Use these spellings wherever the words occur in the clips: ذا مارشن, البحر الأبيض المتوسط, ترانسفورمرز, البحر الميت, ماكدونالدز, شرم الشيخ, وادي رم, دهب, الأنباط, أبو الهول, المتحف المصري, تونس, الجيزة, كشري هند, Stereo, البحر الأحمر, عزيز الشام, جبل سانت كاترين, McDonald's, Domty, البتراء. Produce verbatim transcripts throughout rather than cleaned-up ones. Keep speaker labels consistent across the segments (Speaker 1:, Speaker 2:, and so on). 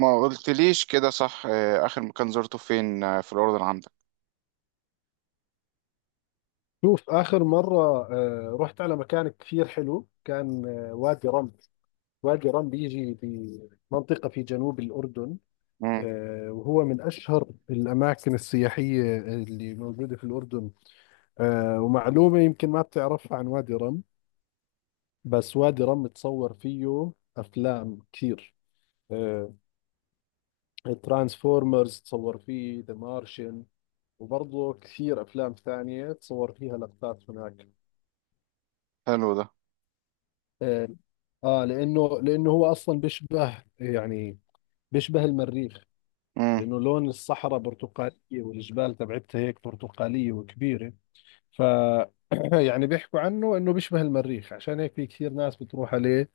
Speaker 1: ما قلتليش كده، صح؟ آه، اخر مكان زرته فين؟ آه، في الاردن، عندك؟
Speaker 2: شوف آخر مرة، آه، رحت على مكان كثير حلو كان آه، وادي رم. وادي رم بيجي بمنطقة في جنوب الأردن.
Speaker 1: امم.
Speaker 2: آه، وهو من أشهر الأماكن السياحية اللي موجودة في الأردن. آه، ومعلومة يمكن ما بتعرفها عن وادي رم، بس وادي رم تصور فيه أفلام كثير. ترانسفورمرز تصور فيه ذا مارشن، وبرضه كثير أفلام ثانية تصور فيها لقطات هناك.
Speaker 1: حلو ده.
Speaker 2: اه. آه، لانه لانه هو اصلا بيشبه، يعني بيشبه المريخ.
Speaker 1: امم.
Speaker 2: لانه لون الصحراء برتقاليه، والجبال تبعتها هيك برتقاليه وكبيره. ف يعني بيحكوا عنه انه بيشبه المريخ، عشان هيك في كثير ناس بتروح عليه.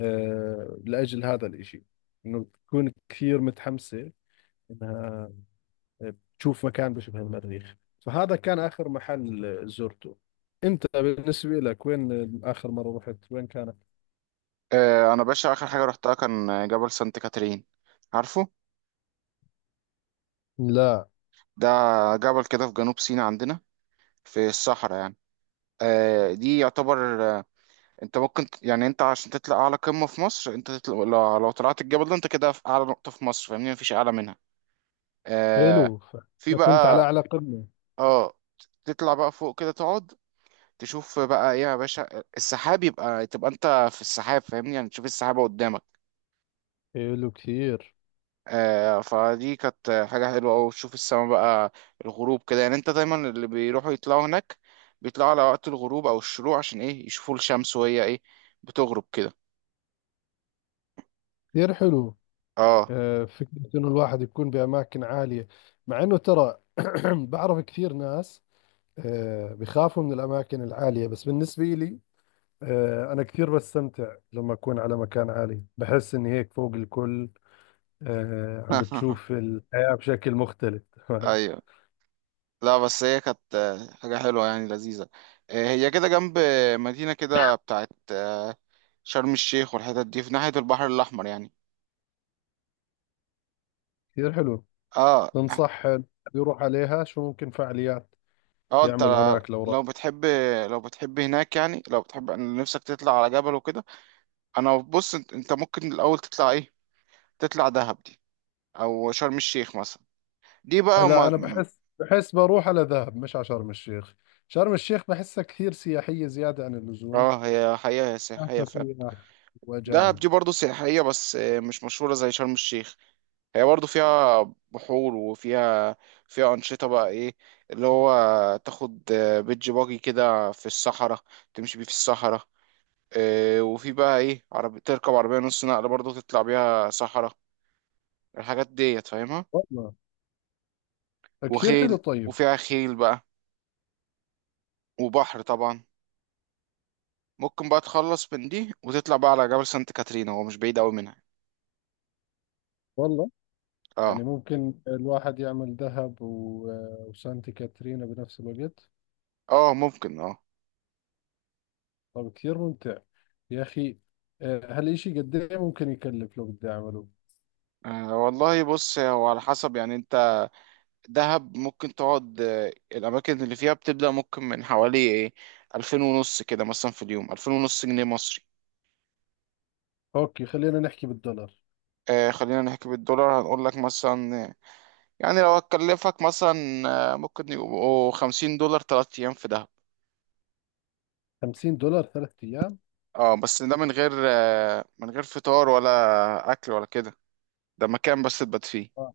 Speaker 2: آه لاجل هذا الاشي، انه بتكون كثير متحمسه انها تشوف مكان بيشبه المريخ. فهذا كان اخر محل زرته. انت بالنسبه لك، وين اخر مره رحت، وين كانت؟
Speaker 1: آه، انا باشا، اخر حاجه رحتها كان جبل سانت كاترين. عارفه؟
Speaker 2: لا.
Speaker 1: ده جبل كده في جنوب سيناء عندنا، في الصحراء يعني. آه، دي يعتبر، آه، انت ممكن ت- يعني انت عشان تطلع اعلى قمه في مصر، انت تطلع لو, لو طلعت الجبل ده، انت كده في اعلى نقطه في مصر، فاهمني، مفيش اعلى منها. آه،
Speaker 2: حلو ف-
Speaker 1: في
Speaker 2: أنا كنت على
Speaker 1: بقى.
Speaker 2: أعلى قمة.
Speaker 1: اه. تطلع بقى فوق كده، تقعد تشوف بقى ايه يا باشا، السحاب، يبقى تبقى انت في السحاب، فاهمني يعني تشوف السحابة قدامك.
Speaker 2: حلو كثير.
Speaker 1: آه فدي كانت حاجة حلوة أوي، تشوف السما بقى، الغروب كده. يعني انت دايما، اللي بيروحوا يطلعوا هناك بيطلعوا على وقت الغروب أو الشروق، عشان ايه؟ يشوفوا الشمس وهي ايه، بتغرب كده.
Speaker 2: كثير حلو.
Speaker 1: اه.
Speaker 2: آه، فكرة إنه الواحد يكون بأماكن عالية، مع إنه ترى، بعرف كثير ناس آه، بخافوا من الأماكن العالية. بس بالنسبة لي، آه، أنا كثير بستمتع لما أكون على مكان عالي. بحس إني هيك فوق الكل، آه، عم بتشوف الحياة بشكل مختلف. تمام.
Speaker 1: ايوه. لا، بس هي كانت آه، حاجة حلوة يعني، لذيذة. آه، هي كده جنب آه، مدينة كده بتاعت آه، شرم الشيخ، والحتت دي في ناحية البحر الأحمر يعني.
Speaker 2: كثير حلو.
Speaker 1: اه.
Speaker 2: تنصح يروح عليها شو ممكن فعاليات
Speaker 1: اه، انت،
Speaker 2: يعمل هناك لو راح؟
Speaker 1: لو بتحب، لو بتحب هناك، يعني لو بتحب ان نفسك تطلع على جبل وكده. انا بص، انت انت ممكن الاول تطلع ايه؟ تطلع دهب دي، او شرم الشيخ مثلا. دي بقى
Speaker 2: لا،
Speaker 1: ما...
Speaker 2: انا بحس بحس بروح على دهب مش على شرم الشيخ. شرم الشيخ بحسها كثير سياحية زيادة عن اللزوم.
Speaker 1: اه، هي حقيقة هي سياحية
Speaker 2: حتى
Speaker 1: فعلا.
Speaker 2: سياح
Speaker 1: دهب
Speaker 2: واجانب.
Speaker 1: دي برضو سياحية، بس مش مشهورة زي شرم الشيخ. هي برضو فيها بحور، وفيها فيها أنشطة بقى، ايه اللي هو، تاخد بيتش باجي كده في الصحراء، تمشي بيه في الصحراء. آه، وفي بقى ايه، عربي، تركب عربية نص نقل برضه، تطلع بيها صحراء، الحاجات ديت فاهمها،
Speaker 2: والله، كثير حلو.
Speaker 1: وخيل،
Speaker 2: طيب.
Speaker 1: وفيها خيل بقى، وبحر طبعا. ممكن بقى تخلص من دي وتطلع بقى على جبل سانت كاترينا، هو مش بعيد قوي منها.
Speaker 2: والله،
Speaker 1: اه.
Speaker 2: يعني ممكن الواحد يعمل دهب و- وسانتي كاترينا بنفس الوقت.
Speaker 1: اه، ممكن، اه.
Speaker 2: طب كثير ممتع يا اخي. آه، هالإشي قد ايه ممكن يكلف لو بدي اعمله؟
Speaker 1: آه، والله بص، هو على حسب يعني. انت دهب ممكن تقعد، آه، الأماكن اللي فيها بتبدأ ممكن من حوالي ايه، ألفين ونص كده مثلا، في اليوم ألفين ونص جنيه مصري.
Speaker 2: اوكي، خلينا نحكي بالدولار.
Speaker 1: آه خلينا نحكي بالدولار. هنقول لك مثلا، يعني لو هتكلفك مثلا، آه، ممكن يبقوا خمسين دولار تلات أيام في دهب.
Speaker 2: خمسين دولار ثلاث ايام؟
Speaker 1: اه، بس ده من غير آه، من غير فطار ولا أكل ولا كده. ده مكان بس تبات فيه.
Speaker 2: اه.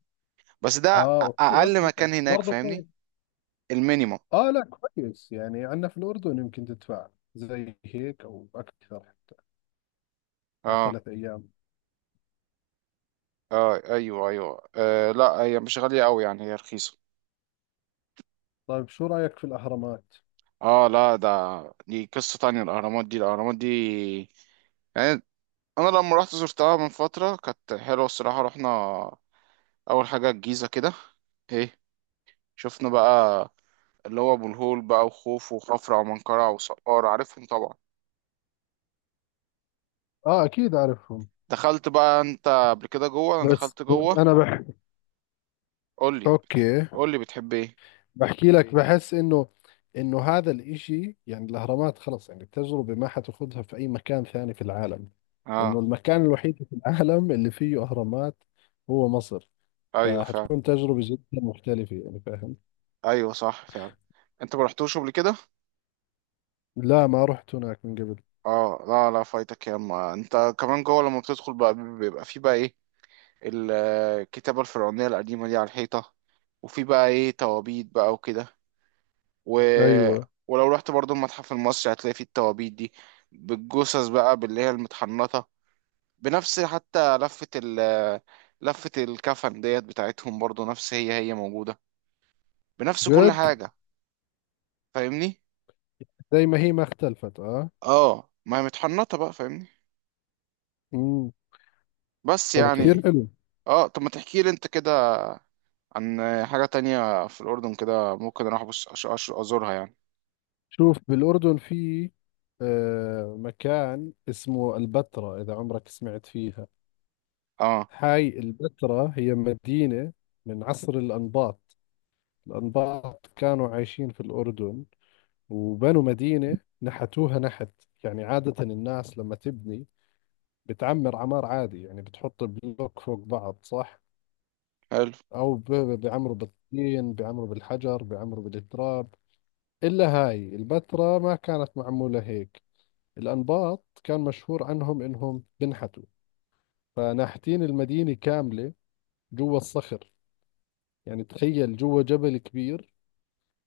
Speaker 1: بس ده
Speaker 2: آه،
Speaker 1: أ-
Speaker 2: اوكي،
Speaker 1: أقل
Speaker 2: اوكي، طب
Speaker 1: مكان هناك،
Speaker 2: برضه.
Speaker 1: فاهمني. المينيمم.
Speaker 2: اه، لا كويس، يعني عندنا في الأردن يمكن تدفع زي هيك أو أكثر حتى، على
Speaker 1: اه.
Speaker 2: ثلاث أيام.
Speaker 1: اه، ايوه، ايوه. آه لا، هي مش غالية أوي يعني، هي رخيصة.
Speaker 2: طيب شو رأيك في الأهرامات؟
Speaker 1: اه، لا ده، دي قصة تانية. الأهرامات دي، الأهرامات دي يعني، أنا لما رحت زرتها من فترة كانت حلوة الصراحة. رحنا أول حاجة الجيزة كده، ايه، شفنا بقى اللي هو ابو الهول بقى، وخوف وخفرع ومنقرع وسقارة، عارفهم طبعا.
Speaker 2: اه، اكيد اعرفهم.
Speaker 1: دخلت بقى انت قبل كده جوه؟ انا
Speaker 2: بس
Speaker 1: دخلت
Speaker 2: بس
Speaker 1: جوه.
Speaker 2: انا بح...
Speaker 1: قول لي بتحب،
Speaker 2: اوكي،
Speaker 1: قول لي بتحب ايه.
Speaker 2: بحكي لك. بحس انه انه هذا الاشي، يعني الاهرامات، خلص، يعني التجربة ما حتاخذها في اي مكان ثاني في العالم. انه
Speaker 1: اه،
Speaker 2: المكان الوحيد في العالم اللي فيه اهرامات هو مصر.
Speaker 1: ايوه فعلا.
Speaker 2: فحتكون تجربة جدا مختلفة، يعني فاهم.
Speaker 1: ايوه صح فعلا. انت ما رحتوش قبل كده؟
Speaker 2: لا، ما رحت هناك من قبل.
Speaker 1: اه، لا لا، فايتك يا اما. انت كمان جوه لما بتدخل بقى، بيبقى في بقى ايه، ال- الكتابة الفرعونية القديمة دي على الحيطة، وفي بقى ايه توابيت بقى وكده، و...
Speaker 2: ايوه.
Speaker 1: ولو رحت برضو المتحف المصري هتلاقي فيه التوابيت دي، بالجثث بقى، باللي هي المتحنطة، بنفس حتى لفة ال، لفة الكفن ديت بتاعتهم، برضو نفس، هي هي موجودة بنفس كل
Speaker 2: جد.
Speaker 1: حاجة، فاهمني.
Speaker 2: زي ما هي، ما اختلفت. اه.
Speaker 1: اه، ما هي متحنطة بقى، فاهمني.
Speaker 2: مم.
Speaker 1: بس
Speaker 2: طب كثير
Speaker 1: يعني،
Speaker 2: حلو.
Speaker 1: اه، طب ما تحكي لي انت كده عن حاجة تانية في الأردن كده ممكن اروح ابص، أش- أش- ازورها يعني.
Speaker 2: شوف، بالأردن في آه مكان اسمه البتراء، إذا عمرك سمعت فيها.
Speaker 1: اه.
Speaker 2: هاي البتراء هي مدينة من عصر الأنباط. الأنباط كانوا عايشين في الأردن، وبنوا مدينة نحتوها نحت. يعني عادة الناس لما تبني بتعمر عمار عادي، يعني بتحط بلوك فوق بعض، صح؟
Speaker 1: حلو.
Speaker 2: أو ب- ب- بيعمروا بالطين، بيعمروا بالحجر، بيعمروا بالتراب. إلا هاي البتراء ما كانت معمولة هيك. الأنباط كان مشهور عنهم إنهم بنحتوا، فناحتين المدينة كاملة جوا الصخر. يعني تخيل، جوا جبل كبير.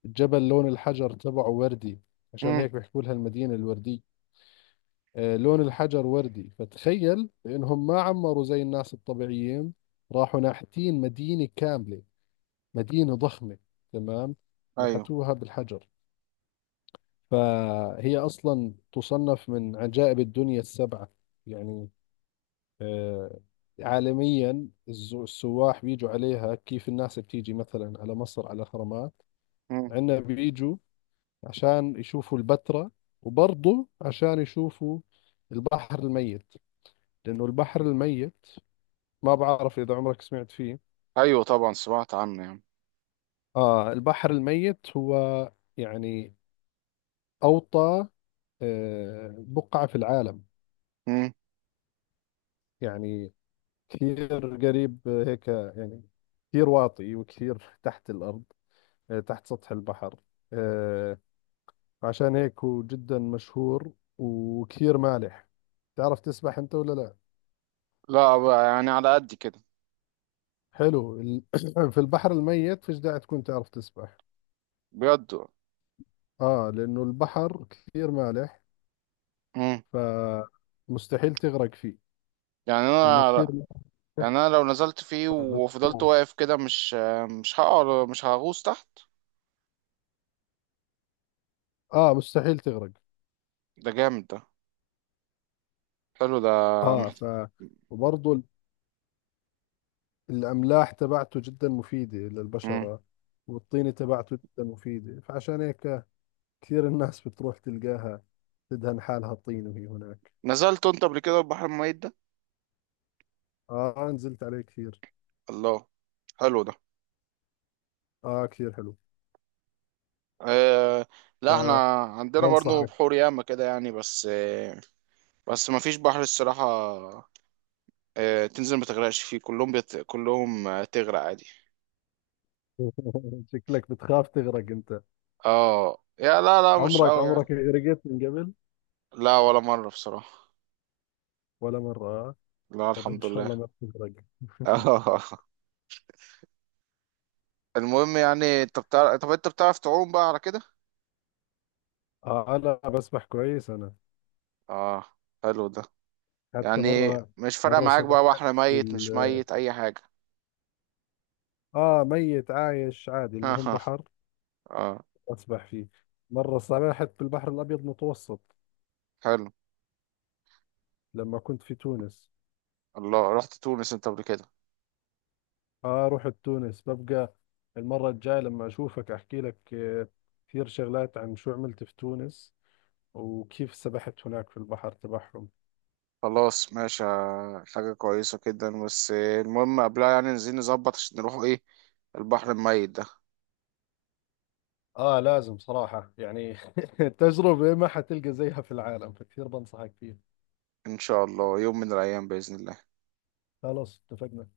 Speaker 2: الجبل لون الحجر تبعه وردي، عشان
Speaker 1: مم.
Speaker 2: هيك بيحكوا لها المدينة الوردية. آه، لون الحجر وردي، فتخيل إنهم ما عمروا زي الناس الطبيعيين. راحوا ناحتين مدينة كاملة، مدينة ضخمة. تمام.
Speaker 1: ايوه.
Speaker 2: نحتوها بالحجر. فهي أصلا تصنف من عجائب الدنيا السبعة. يعني، آه، عالميا، الز- السواح بيجوا عليها، كيف الناس بتيجي مثلا على مصر على الأهرامات.
Speaker 1: مم.
Speaker 2: عندنا بيجوا عشان يشوفوا البتراء، وبرضه عشان يشوفوا البحر الميت. لأنه البحر الميت، ما بعرف إذا عمرك سمعت فيه.
Speaker 1: ايوه، طبعا سمعت عنه يعني.
Speaker 2: آه البحر الميت هو، يعني، أوطى آه، بقعة في العالم.
Speaker 1: مم.
Speaker 2: يعني كثير قريب هيك يعني. كثير واطي، وكثير تحت الأرض، آه، تحت سطح البحر. آه، عشان هيك هو جدا مشهور. وكثير مالح. تعرف تسبح أنت ولا لا؟
Speaker 1: لا بقى يعني، على قد كده.
Speaker 2: حلو ال- في البحر الميت فيش داعي تكون تعرف تسبح.
Speaker 1: بجد.
Speaker 2: آه لأنه البحر كثير مالح.
Speaker 1: مم.
Speaker 2: فمستحيل تغرق فيه،
Speaker 1: يعني
Speaker 2: لأنه
Speaker 1: انا،
Speaker 2: كثير مالح.
Speaker 1: يعني انا لو نزلت فيه وفضلت
Speaker 2: طول.
Speaker 1: واقف كده مش، مش هقع، مش هغوص تحت؟
Speaker 2: آه مستحيل تغرق.
Speaker 1: ده جامد ده. حلو ده.
Speaker 2: آه ف
Speaker 1: محت-
Speaker 2: وبرضه الأملاح تبعته جدا مفيدة
Speaker 1: مم.
Speaker 2: للبشرة، والطينة تبعته جدا مفيدة. فعشان هيك كثير الناس بتروح تلقاها، تدهن حالها طين وهي هناك.
Speaker 1: نزلت انت قبل كده البحر الميت ده؟
Speaker 2: آه نزلت عليه كثير.
Speaker 1: الله. حلو ده.
Speaker 2: آه كثير حلو.
Speaker 1: آه لا، احنا عندنا برضه
Speaker 2: فبنصحك.
Speaker 1: بحور ياما كده يعني، بس آه بس ما فيش بحر الصراحة. آه تنزل ما تغرقش فيه كلهم، بيت... كلهم، آه، تغرق عادي.
Speaker 2: شكلك بتخاف تغرق أنت.
Speaker 1: اه، يا، لا لا مش
Speaker 2: عمرك
Speaker 1: قوي يعني.
Speaker 2: عمرك غرقت من قبل؟
Speaker 1: لا، ولا مرة بصراحة.
Speaker 2: ولا مرة آه
Speaker 1: لا،
Speaker 2: طب إن
Speaker 1: الحمد
Speaker 2: شاء
Speaker 1: لله.
Speaker 2: الله ما بتغرق.
Speaker 1: المهم يعني، انت بتعرف، طب انت بتعرف تعوم بقى على كده؟
Speaker 2: آه لا، بسبح كويس أنا.
Speaker 1: اه. حلو ده.
Speaker 2: حتى
Speaker 1: يعني
Speaker 2: مرة،
Speaker 1: مش فارقه
Speaker 2: مرة
Speaker 1: معاك بقى،
Speaker 2: سبحت
Speaker 1: بحر ميت مش
Speaker 2: بال
Speaker 1: ميت، اي حاجه.
Speaker 2: آه ميت عايش عادي، المهم بحر
Speaker 1: اه.
Speaker 2: أسبح فيه. مرة سبحت في البحر الأبيض المتوسط
Speaker 1: حلو.
Speaker 2: لما كنت في تونس.
Speaker 1: الله، رحت تونس انت قبل كده؟
Speaker 2: آه رحت تونس. ببقى المرة الجاية لما أشوفك أحكي لك آه، كثير شغلات عن شو عملت في تونس، وكيف سبحت هناك في البحر تبعهم.
Speaker 1: خلاص ماشي. آه، حاجه كويسه جدا. بس آه، المهم قبلها يعني، عايزين نظبط عشان نروحوا ايه، البحر الميت ده.
Speaker 2: آه لازم صراحة يعني. تجربة ما حتلقى زيها في العالم، فكثير بنصحك فيها.
Speaker 1: ان شاء الله يوم من الايام باذن الله.
Speaker 2: خلاص اتفقنا.